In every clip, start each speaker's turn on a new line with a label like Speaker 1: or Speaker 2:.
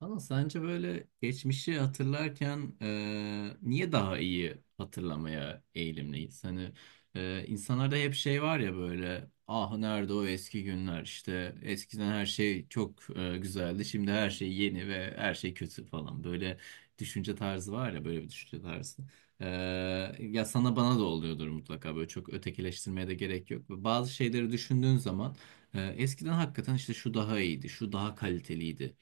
Speaker 1: Ama sence böyle geçmişi hatırlarken niye daha iyi hatırlamaya eğilimliyiz? Hani insanlarda hep şey var ya böyle ah nerede o eski günler işte eskiden her şey çok güzeldi, şimdi her şey yeni ve her şey kötü falan böyle düşünce tarzı var ya böyle bir düşünce tarzı. E, Ya sana bana da oluyordur mutlaka, böyle çok ötekileştirmeye de gerek yok. Bazı şeyleri düşündüğün zaman eskiden hakikaten işte şu daha iyiydi, şu daha kaliteliydi,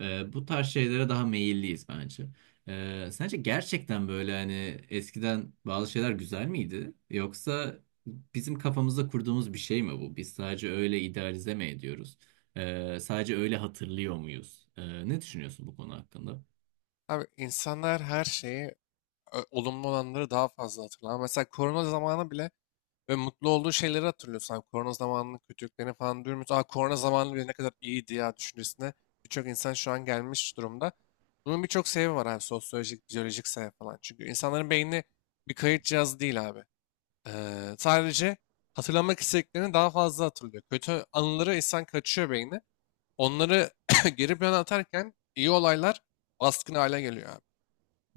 Speaker 1: bu tarz şeylere daha meyilliyiz bence. Sence gerçekten böyle hani eskiden bazı şeyler güzel miydi? Yoksa bizim kafamızda kurduğumuz bir şey mi bu? Biz sadece öyle idealize mi ediyoruz? Sadece öyle hatırlıyor muyuz? Ne düşünüyorsun bu konu hakkında?
Speaker 2: Abi insanlar her şeyi, olumlu olanları daha fazla hatırlar. Mesela korona zamanı bile ve mutlu olduğu şeyleri hatırlıyorsun. Abi, korona zamanının kötülüklerini falan duymuyoruz. Aa, korona zamanı bile ne kadar iyiydi ya düşüncesine birçok insan şu an gelmiş durumda. Bunun birçok sebebi var abi. Sosyolojik, biyolojik sebebi falan. Çünkü insanların beyni bir kayıt cihazı değil abi. Sadece hatırlamak istediklerini daha fazla hatırlıyor. Kötü anıları insan kaçıyor beyni. Onları geri plana atarken iyi olaylar baskın hale geliyor abi.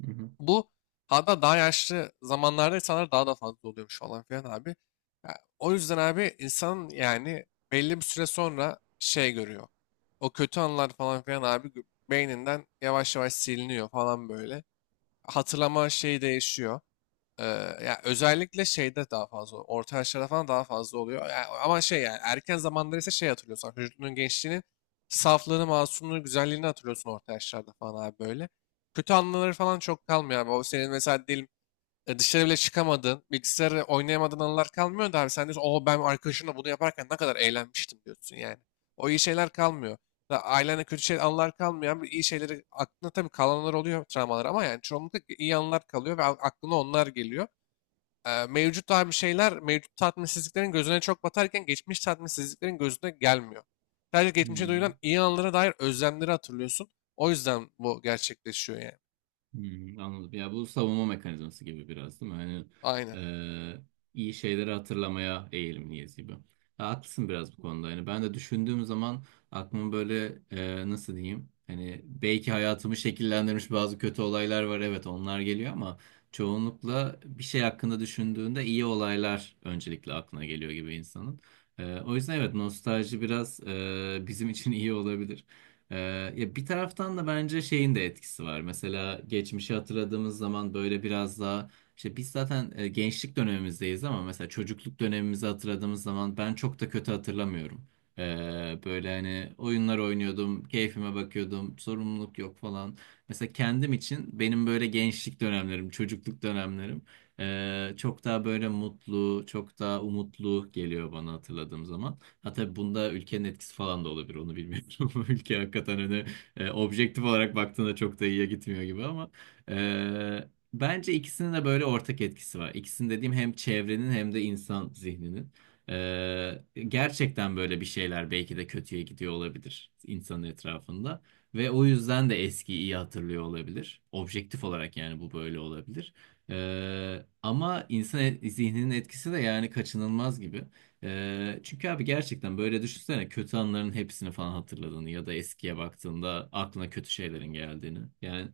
Speaker 1: Hı hı.
Speaker 2: Bu hatta daha yaşlı zamanlarda insanlar daha da fazla oluyormuş falan filan abi. Ya, o yüzden abi insan yani belli bir süre sonra şey görüyor. O kötü anılar falan filan abi beyninden yavaş yavaş siliniyor falan böyle. Hatırlama şeyi değişiyor. Ee, Ya özellikle şeyde daha fazla, orta yaşlarda falan daha fazla oluyor. Ya ama şey yani erken zamanlar ise şey hatırlıyorsun. Vücudunun gençliğini, saflığını, masumluğunu, güzelliğini hatırlıyorsun orta yaşlarda falan abi böyle. Kötü anıları falan çok kalmıyor abi. O senin mesela diyelim dışarı bile çıkamadığın, bilgisayarı oynayamadığın anılar kalmıyor da abi sen diyorsun o ben arkadaşımla bunu yaparken ne kadar eğlenmiştim diyorsun yani. O iyi şeyler kalmıyor. Da ailenle kötü şey anılar kalmıyor ama iyi şeyleri aklına tabii kalanlar oluyor travmalar ama yani çoğunlukla iyi anılar kalıyor ve aklına onlar geliyor mevcut olan bir şeyler mevcut tatminsizliklerin gözüne çok batarken geçmiş tatminsizliklerin gözüne gelmiyor. Sadece geçmişe
Speaker 1: Hmm.
Speaker 2: duyulan iyi anlara dair özlemleri hatırlıyorsun. O yüzden bu gerçekleşiyor yani.
Speaker 1: Hmm, anladım. Ya bu savunma mekanizması gibi biraz değil mi? Hani
Speaker 2: Aynen.
Speaker 1: e, iyi şeyleri hatırlamaya eğilimliyiz gibi. Ha, haklısın biraz bu konuda. Yani ben de düşündüğüm zaman aklım böyle nasıl diyeyim? Hani belki hayatımı şekillendirmiş bazı kötü olaylar var. Evet, onlar geliyor ama çoğunlukla bir şey hakkında düşündüğünde iyi olaylar öncelikle aklına geliyor gibi insanın. O yüzden evet, nostalji biraz bizim için iyi olabilir. Ee, Ya bir taraftan da bence şeyin de etkisi var. Mesela geçmişi hatırladığımız zaman böyle biraz daha işte biz zaten gençlik dönemimizdeyiz ama mesela çocukluk dönemimizi hatırladığımız zaman ben çok da kötü hatırlamıyorum. Böyle hani oyunlar oynuyordum, keyfime bakıyordum, sorumluluk yok falan. Mesela kendim için benim böyle gençlik dönemlerim, çocukluk dönemlerim çok daha böyle mutlu, çok daha umutlu geliyor bana hatırladığım zaman. Ha tabii bunda ülkenin etkisi falan da olabilir, onu bilmiyorum. Ülke hakikaten hani objektif olarak baktığında çok da iyiye gitmiyor gibi ama e, bence ikisinin de böyle ortak etkisi var. İkisinin dediğim hem çevrenin hem de insan zihninin. Gerçekten böyle bir şeyler belki de kötüye gidiyor olabilir insanın etrafında. Ve o yüzden de eskiyi iyi hatırlıyor olabilir. Objektif olarak yani bu böyle olabilir. Ama insan zihninin etkisi de yani kaçınılmaz gibi. Çünkü abi gerçekten böyle düşünsene, kötü anların hepsini falan hatırladığını ya da eskiye baktığında aklına kötü şeylerin geldiğini. Yani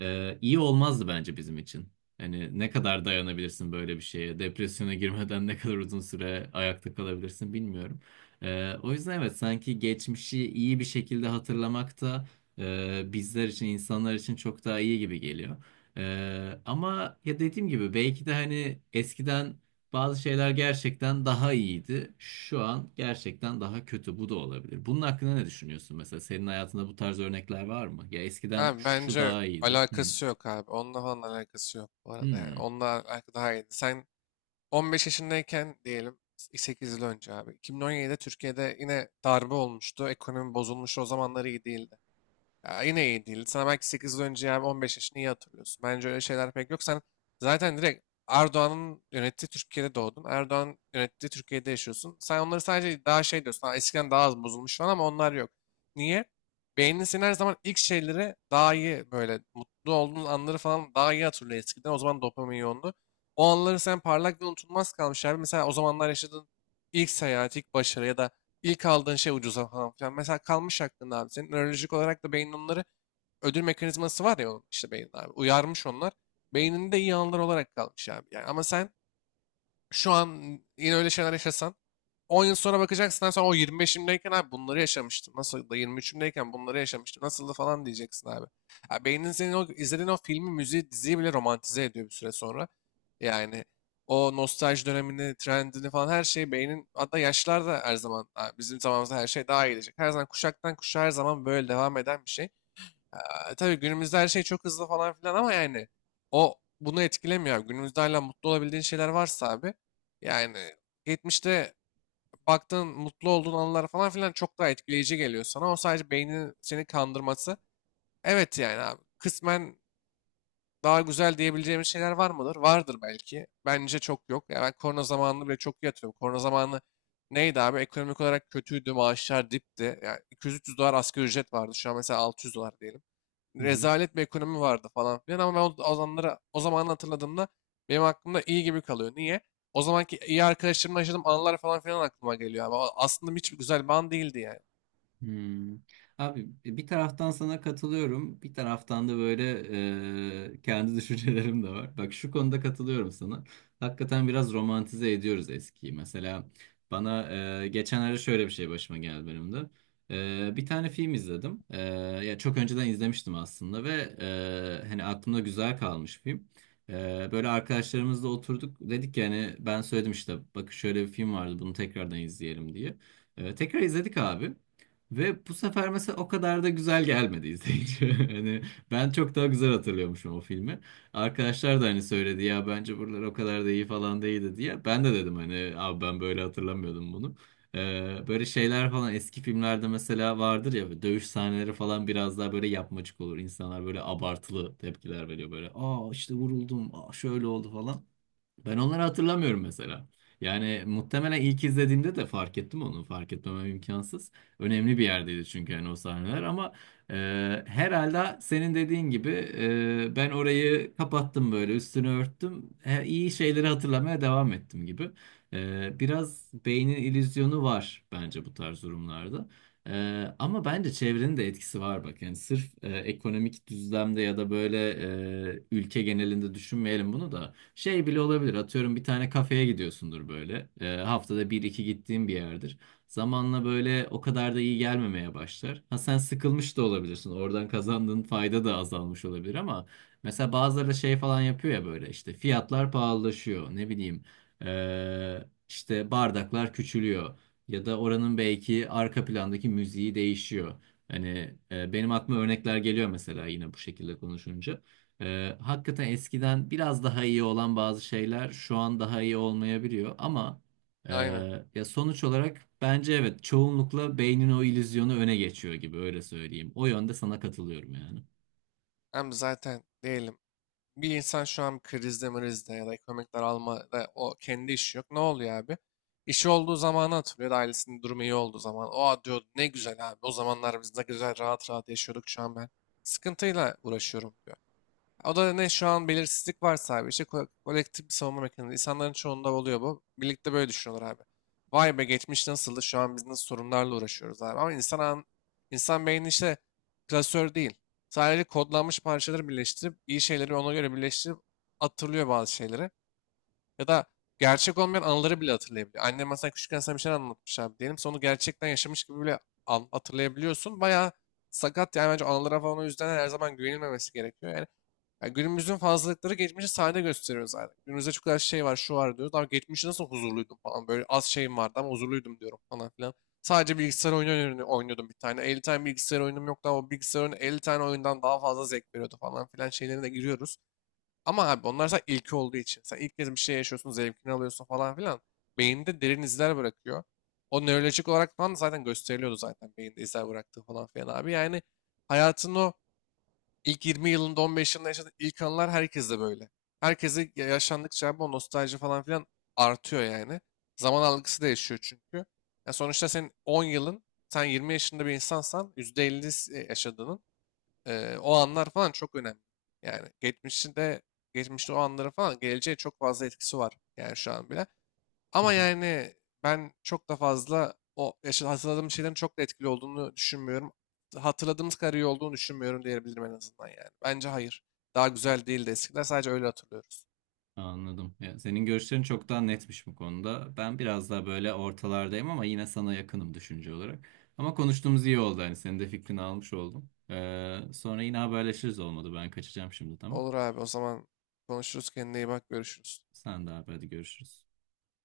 Speaker 1: iyi olmazdı bence bizim için. Hani ne kadar dayanabilirsin böyle bir şeye? Depresyona girmeden ne kadar uzun süre ayakta kalabilirsin bilmiyorum. O yüzden evet, sanki geçmişi iyi bir şekilde hatırlamak da bizler için, insanlar için çok daha iyi gibi geliyor. Ama ya dediğim gibi belki de hani eskiden bazı şeyler gerçekten daha iyiydi. Şu an gerçekten daha kötü. Bu da olabilir. Bunun hakkında ne düşünüyorsun mesela? Senin hayatında bu tarz örnekler var mı? Ya eskiden
Speaker 2: Abi
Speaker 1: şu
Speaker 2: bence
Speaker 1: daha iyiydi. Hmm.
Speaker 2: alakası yok abi. Onunla falan alakası yok bu arada yani. Onunla alakası daha iyiydi. Sen 15 yaşındayken diyelim 8 yıl önce abi. 2017'de Türkiye'de yine darbe olmuştu. Ekonomi bozulmuştu. O zamanlar iyi değildi. Ya yine iyi değil. Sana belki 8 yıl önce yani 15 yaşını iyi hatırlıyorsun. Bence öyle şeyler pek yok. Sen zaten direkt Erdoğan'ın yönettiği Türkiye'de doğdun. Erdoğan yönettiği Türkiye'de yaşıyorsun. Sen onları sadece daha şey diyorsun. "Ha, eskiden daha az bozulmuş şu an ama onlar yok. Niye? Beynin senin her zaman ilk şeyleri daha iyi böyle mutlu olduğun anları falan daha iyi hatırlıyor eskiden. O zaman dopamin yoğundu. O anları sen parlak ve unutulmaz kalmış abi. Mesela o zamanlar yaşadığın ilk seyahat, ilk başarı ya da İlk aldığın şey ucuza falan filan. Mesela kalmış aklında abi senin. Nörolojik olarak da beynin onları ödül mekanizması var ya onun işte beynin abi. Uyarmış onlar. Beyninde iyi anılar olarak kalmış abi. Yani ama sen şu an yine öyle şeyler yaşasan 10 yıl sonra bakacaksın abi sen o 25'imdeyken abi bunları yaşamıştım. Nasıl da 23'ümdeyken bunları yaşamıştım. Nasıldı falan diyeceksin abi. Ya beynin senin o izlediğin o filmi, müziği, diziyi bile romantize ediyor bir süre sonra. Yani o nostalji dönemini, trendini falan her şeyi beynin hatta yaşlar da her zaman ha, bizim zamanımızda her şey daha iyi gelecek. Her zaman kuşaktan kuşağa her zaman böyle devam eden bir şey. Tabii günümüzde her şey çok hızlı falan filan ama yani o bunu etkilemiyor. Abi. Günümüzde hala mutlu olabildiğin şeyler varsa abi yani geçmişte baktığın mutlu olduğun anılar falan filan çok daha etkileyici geliyor sana. O sadece beynin seni kandırması. Evet yani abi kısmen daha güzel diyebileceğimiz şeyler var mıdır? Vardır belki. Bence çok yok. Ya ben korona zamanını bile çok iyi hatırlıyorum. Korona zamanı neydi abi? Ekonomik olarak kötüydü, maaşlar dipti. Yani 200-300 dolar asgari ücret vardı. Şu an mesela 600 dolar diyelim
Speaker 1: Hmm.
Speaker 2: rezalet bir ekonomi vardı falan filan ama ben o zamanları o zaman hatırladığımda benim aklımda iyi gibi kalıyor. Niye? O zamanki iyi arkadaşlarımla yaşadığım anılar falan filan aklıma geliyor ama aslında hiç güzel bir an değildi yani.
Speaker 1: Hmm. Abi bir taraftan sana katılıyorum, bir taraftan da böyle kendi düşüncelerim de var. Bak şu konuda katılıyorum sana. Hakikaten biraz romantize ediyoruz eskiyi. Mesela bana geçenlerde şöyle bir şey başıma geldi benim de. Bir tane film izledim. Ya çok önceden izlemiştim aslında ve hani aklımda güzel kalmış film. Böyle arkadaşlarımızla oturduk, dedik yani ben söyledim işte bakın şöyle bir film vardı, bunu tekrardan izleyelim diye. Tekrar izledik abi. Ve bu sefer mesela o kadar da güzel gelmedi izleyici. Hani ben çok daha güzel hatırlıyormuşum o filmi. Arkadaşlar da hani söyledi ya bence buralar o kadar da iyi falan değildi diye. Ben de dedim hani abi ben böyle hatırlamıyordum bunu. Böyle şeyler falan eski filmlerde mesela vardır ya, böyle dövüş sahneleri falan biraz daha böyle yapmacık olur. İnsanlar böyle abartılı tepkiler veriyor böyle. Aa işte vuruldum, aa şöyle oldu falan. Ben onları hatırlamıyorum mesela. Yani muhtemelen ilk izlediğimde de fark ettim onu. Fark etmemem imkansız. Önemli bir yerdeydi çünkü yani o sahneler ama e, herhalde senin dediğin gibi ben orayı kapattım, böyle üstünü örttüm. He, iyi şeyleri hatırlamaya devam ettim gibi. Biraz beynin illüzyonu var bence bu tarz durumlarda. E, Ama bence çevrenin de etkisi var bak. Yani sırf ekonomik düzlemde ya da böyle ülke genelinde düşünmeyelim bunu da. Şey bile olabilir. Atıyorum bir tane kafeye gidiyorsundur böyle. Haftada bir iki gittiğin bir yerdir. Zamanla böyle o kadar da iyi gelmemeye başlar. Ha sen sıkılmış da olabilirsin. Oradan kazandığın fayda da azalmış olabilir ama mesela bazıları da şey falan yapıyor ya böyle işte fiyatlar pahalılaşıyor. Ne bileyim işte bardaklar küçülüyor. Ya da oranın belki arka plandaki müziği değişiyor. Hani benim aklıma örnekler geliyor mesela yine bu şekilde konuşunca. Hakikaten eskiden biraz daha iyi olan bazı şeyler şu an daha iyi olmayabiliyor ama e,
Speaker 2: Aynen.
Speaker 1: ya sonuç olarak bence evet, çoğunlukla beynin o illüzyonu öne geçiyor gibi, öyle söyleyeyim. O yönde sana katılıyorum yani.
Speaker 2: Hem zaten diyelim bir insan şu an krizde mrizde ya da ekonomik daralmada o kendi işi yok. Ne oluyor abi? İşi olduğu zamanı hatırlıyor da ailesinin durumu iyi olduğu zaman. O diyor ne güzel abi o zamanlar biz ne güzel rahat rahat yaşıyorduk şu an ben sıkıntıyla uğraşıyorum diyor. O da ne şu an belirsizlik var abi. İşte kolektif bir savunma mekanizması. İnsanların çoğunda oluyor bu. Birlikte böyle düşünüyorlar abi. Vay be geçmiş nasıldı? Şu an biz nasıl sorunlarla uğraşıyoruz abi. Ama insan beyni işte klasör değil. Sadece kodlanmış parçaları birleştirip iyi şeyleri ona göre birleştirip hatırlıyor bazı şeyleri. Ya da gerçek olmayan anıları bile hatırlayabiliyor. Annem mesela küçükken sana bir şey anlatmış abi diyelim. Sonra onu gerçekten yaşamış gibi bile hatırlayabiliyorsun. Bayağı sakat yani bence anılara falan o yüzden her zaman güvenilmemesi gerekiyor. Yani günümüzün fazlalıkları geçmişi sahne gösteriyor zaten. Günümüzde çok kadar şey var, şu var diyoruz. Ama geçmişte nasıl huzurluydum falan. Böyle az şeyim vardı ama huzurluydum diyorum falan filan. Sadece bilgisayar oyunu oynuyordum bir tane. 50 tane bilgisayar oyunum yoktu ama bilgisayar oyunu 50 tane oyundan daha fazla zevk veriyordu falan filan şeylerine de giriyoruz. Ama abi onlar sen ilki olduğu için. Sen ilk kez bir şey yaşıyorsun, zevkini alıyorsun falan filan. Beyinde derin izler bırakıyor. O nörolojik olarak falan da zaten gösteriliyordu zaten beyinde izler bıraktığı falan filan abi. Yani hayatın o İlk 20 yılında 15 yılında yaşadığın ilk anılar herkeste böyle. Herkese yaşandıkça abi o nostalji falan filan artıyor yani. Zaman algısı değişiyor çünkü. Ya sonuçta senin 10 yılın, sen 20 yaşında bir insansan %50 yaşadığının o anlar falan çok önemli. Yani geçmişte o anları falan geleceğe çok fazla etkisi var yani şu an bile.
Speaker 1: Hı
Speaker 2: Ama
Speaker 1: hı.
Speaker 2: yani ben çok da fazla o hatırladığım şeylerin çok da etkili olduğunu düşünmüyorum. Hatırladığımız kadar iyi olduğunu düşünmüyorum diyebilirim en azından yani. Bence hayır. Daha güzel değildi eskiler. Sadece öyle hatırlıyoruz.
Speaker 1: Anladım. Ya senin görüşlerin çok daha netmiş bu konuda. Ben biraz daha böyle ortalardayım ama yine sana yakınım düşünce olarak. Ama konuştuğumuz iyi oldu, hani senin de fikrini almış oldum. Sonra yine haberleşiriz, olmadı. Ben kaçacağım şimdi, tamam.
Speaker 2: Olur abi o zaman konuşuruz. Kendine iyi bak. Görüşürüz.
Speaker 1: Sen de abi, hadi görüşürüz.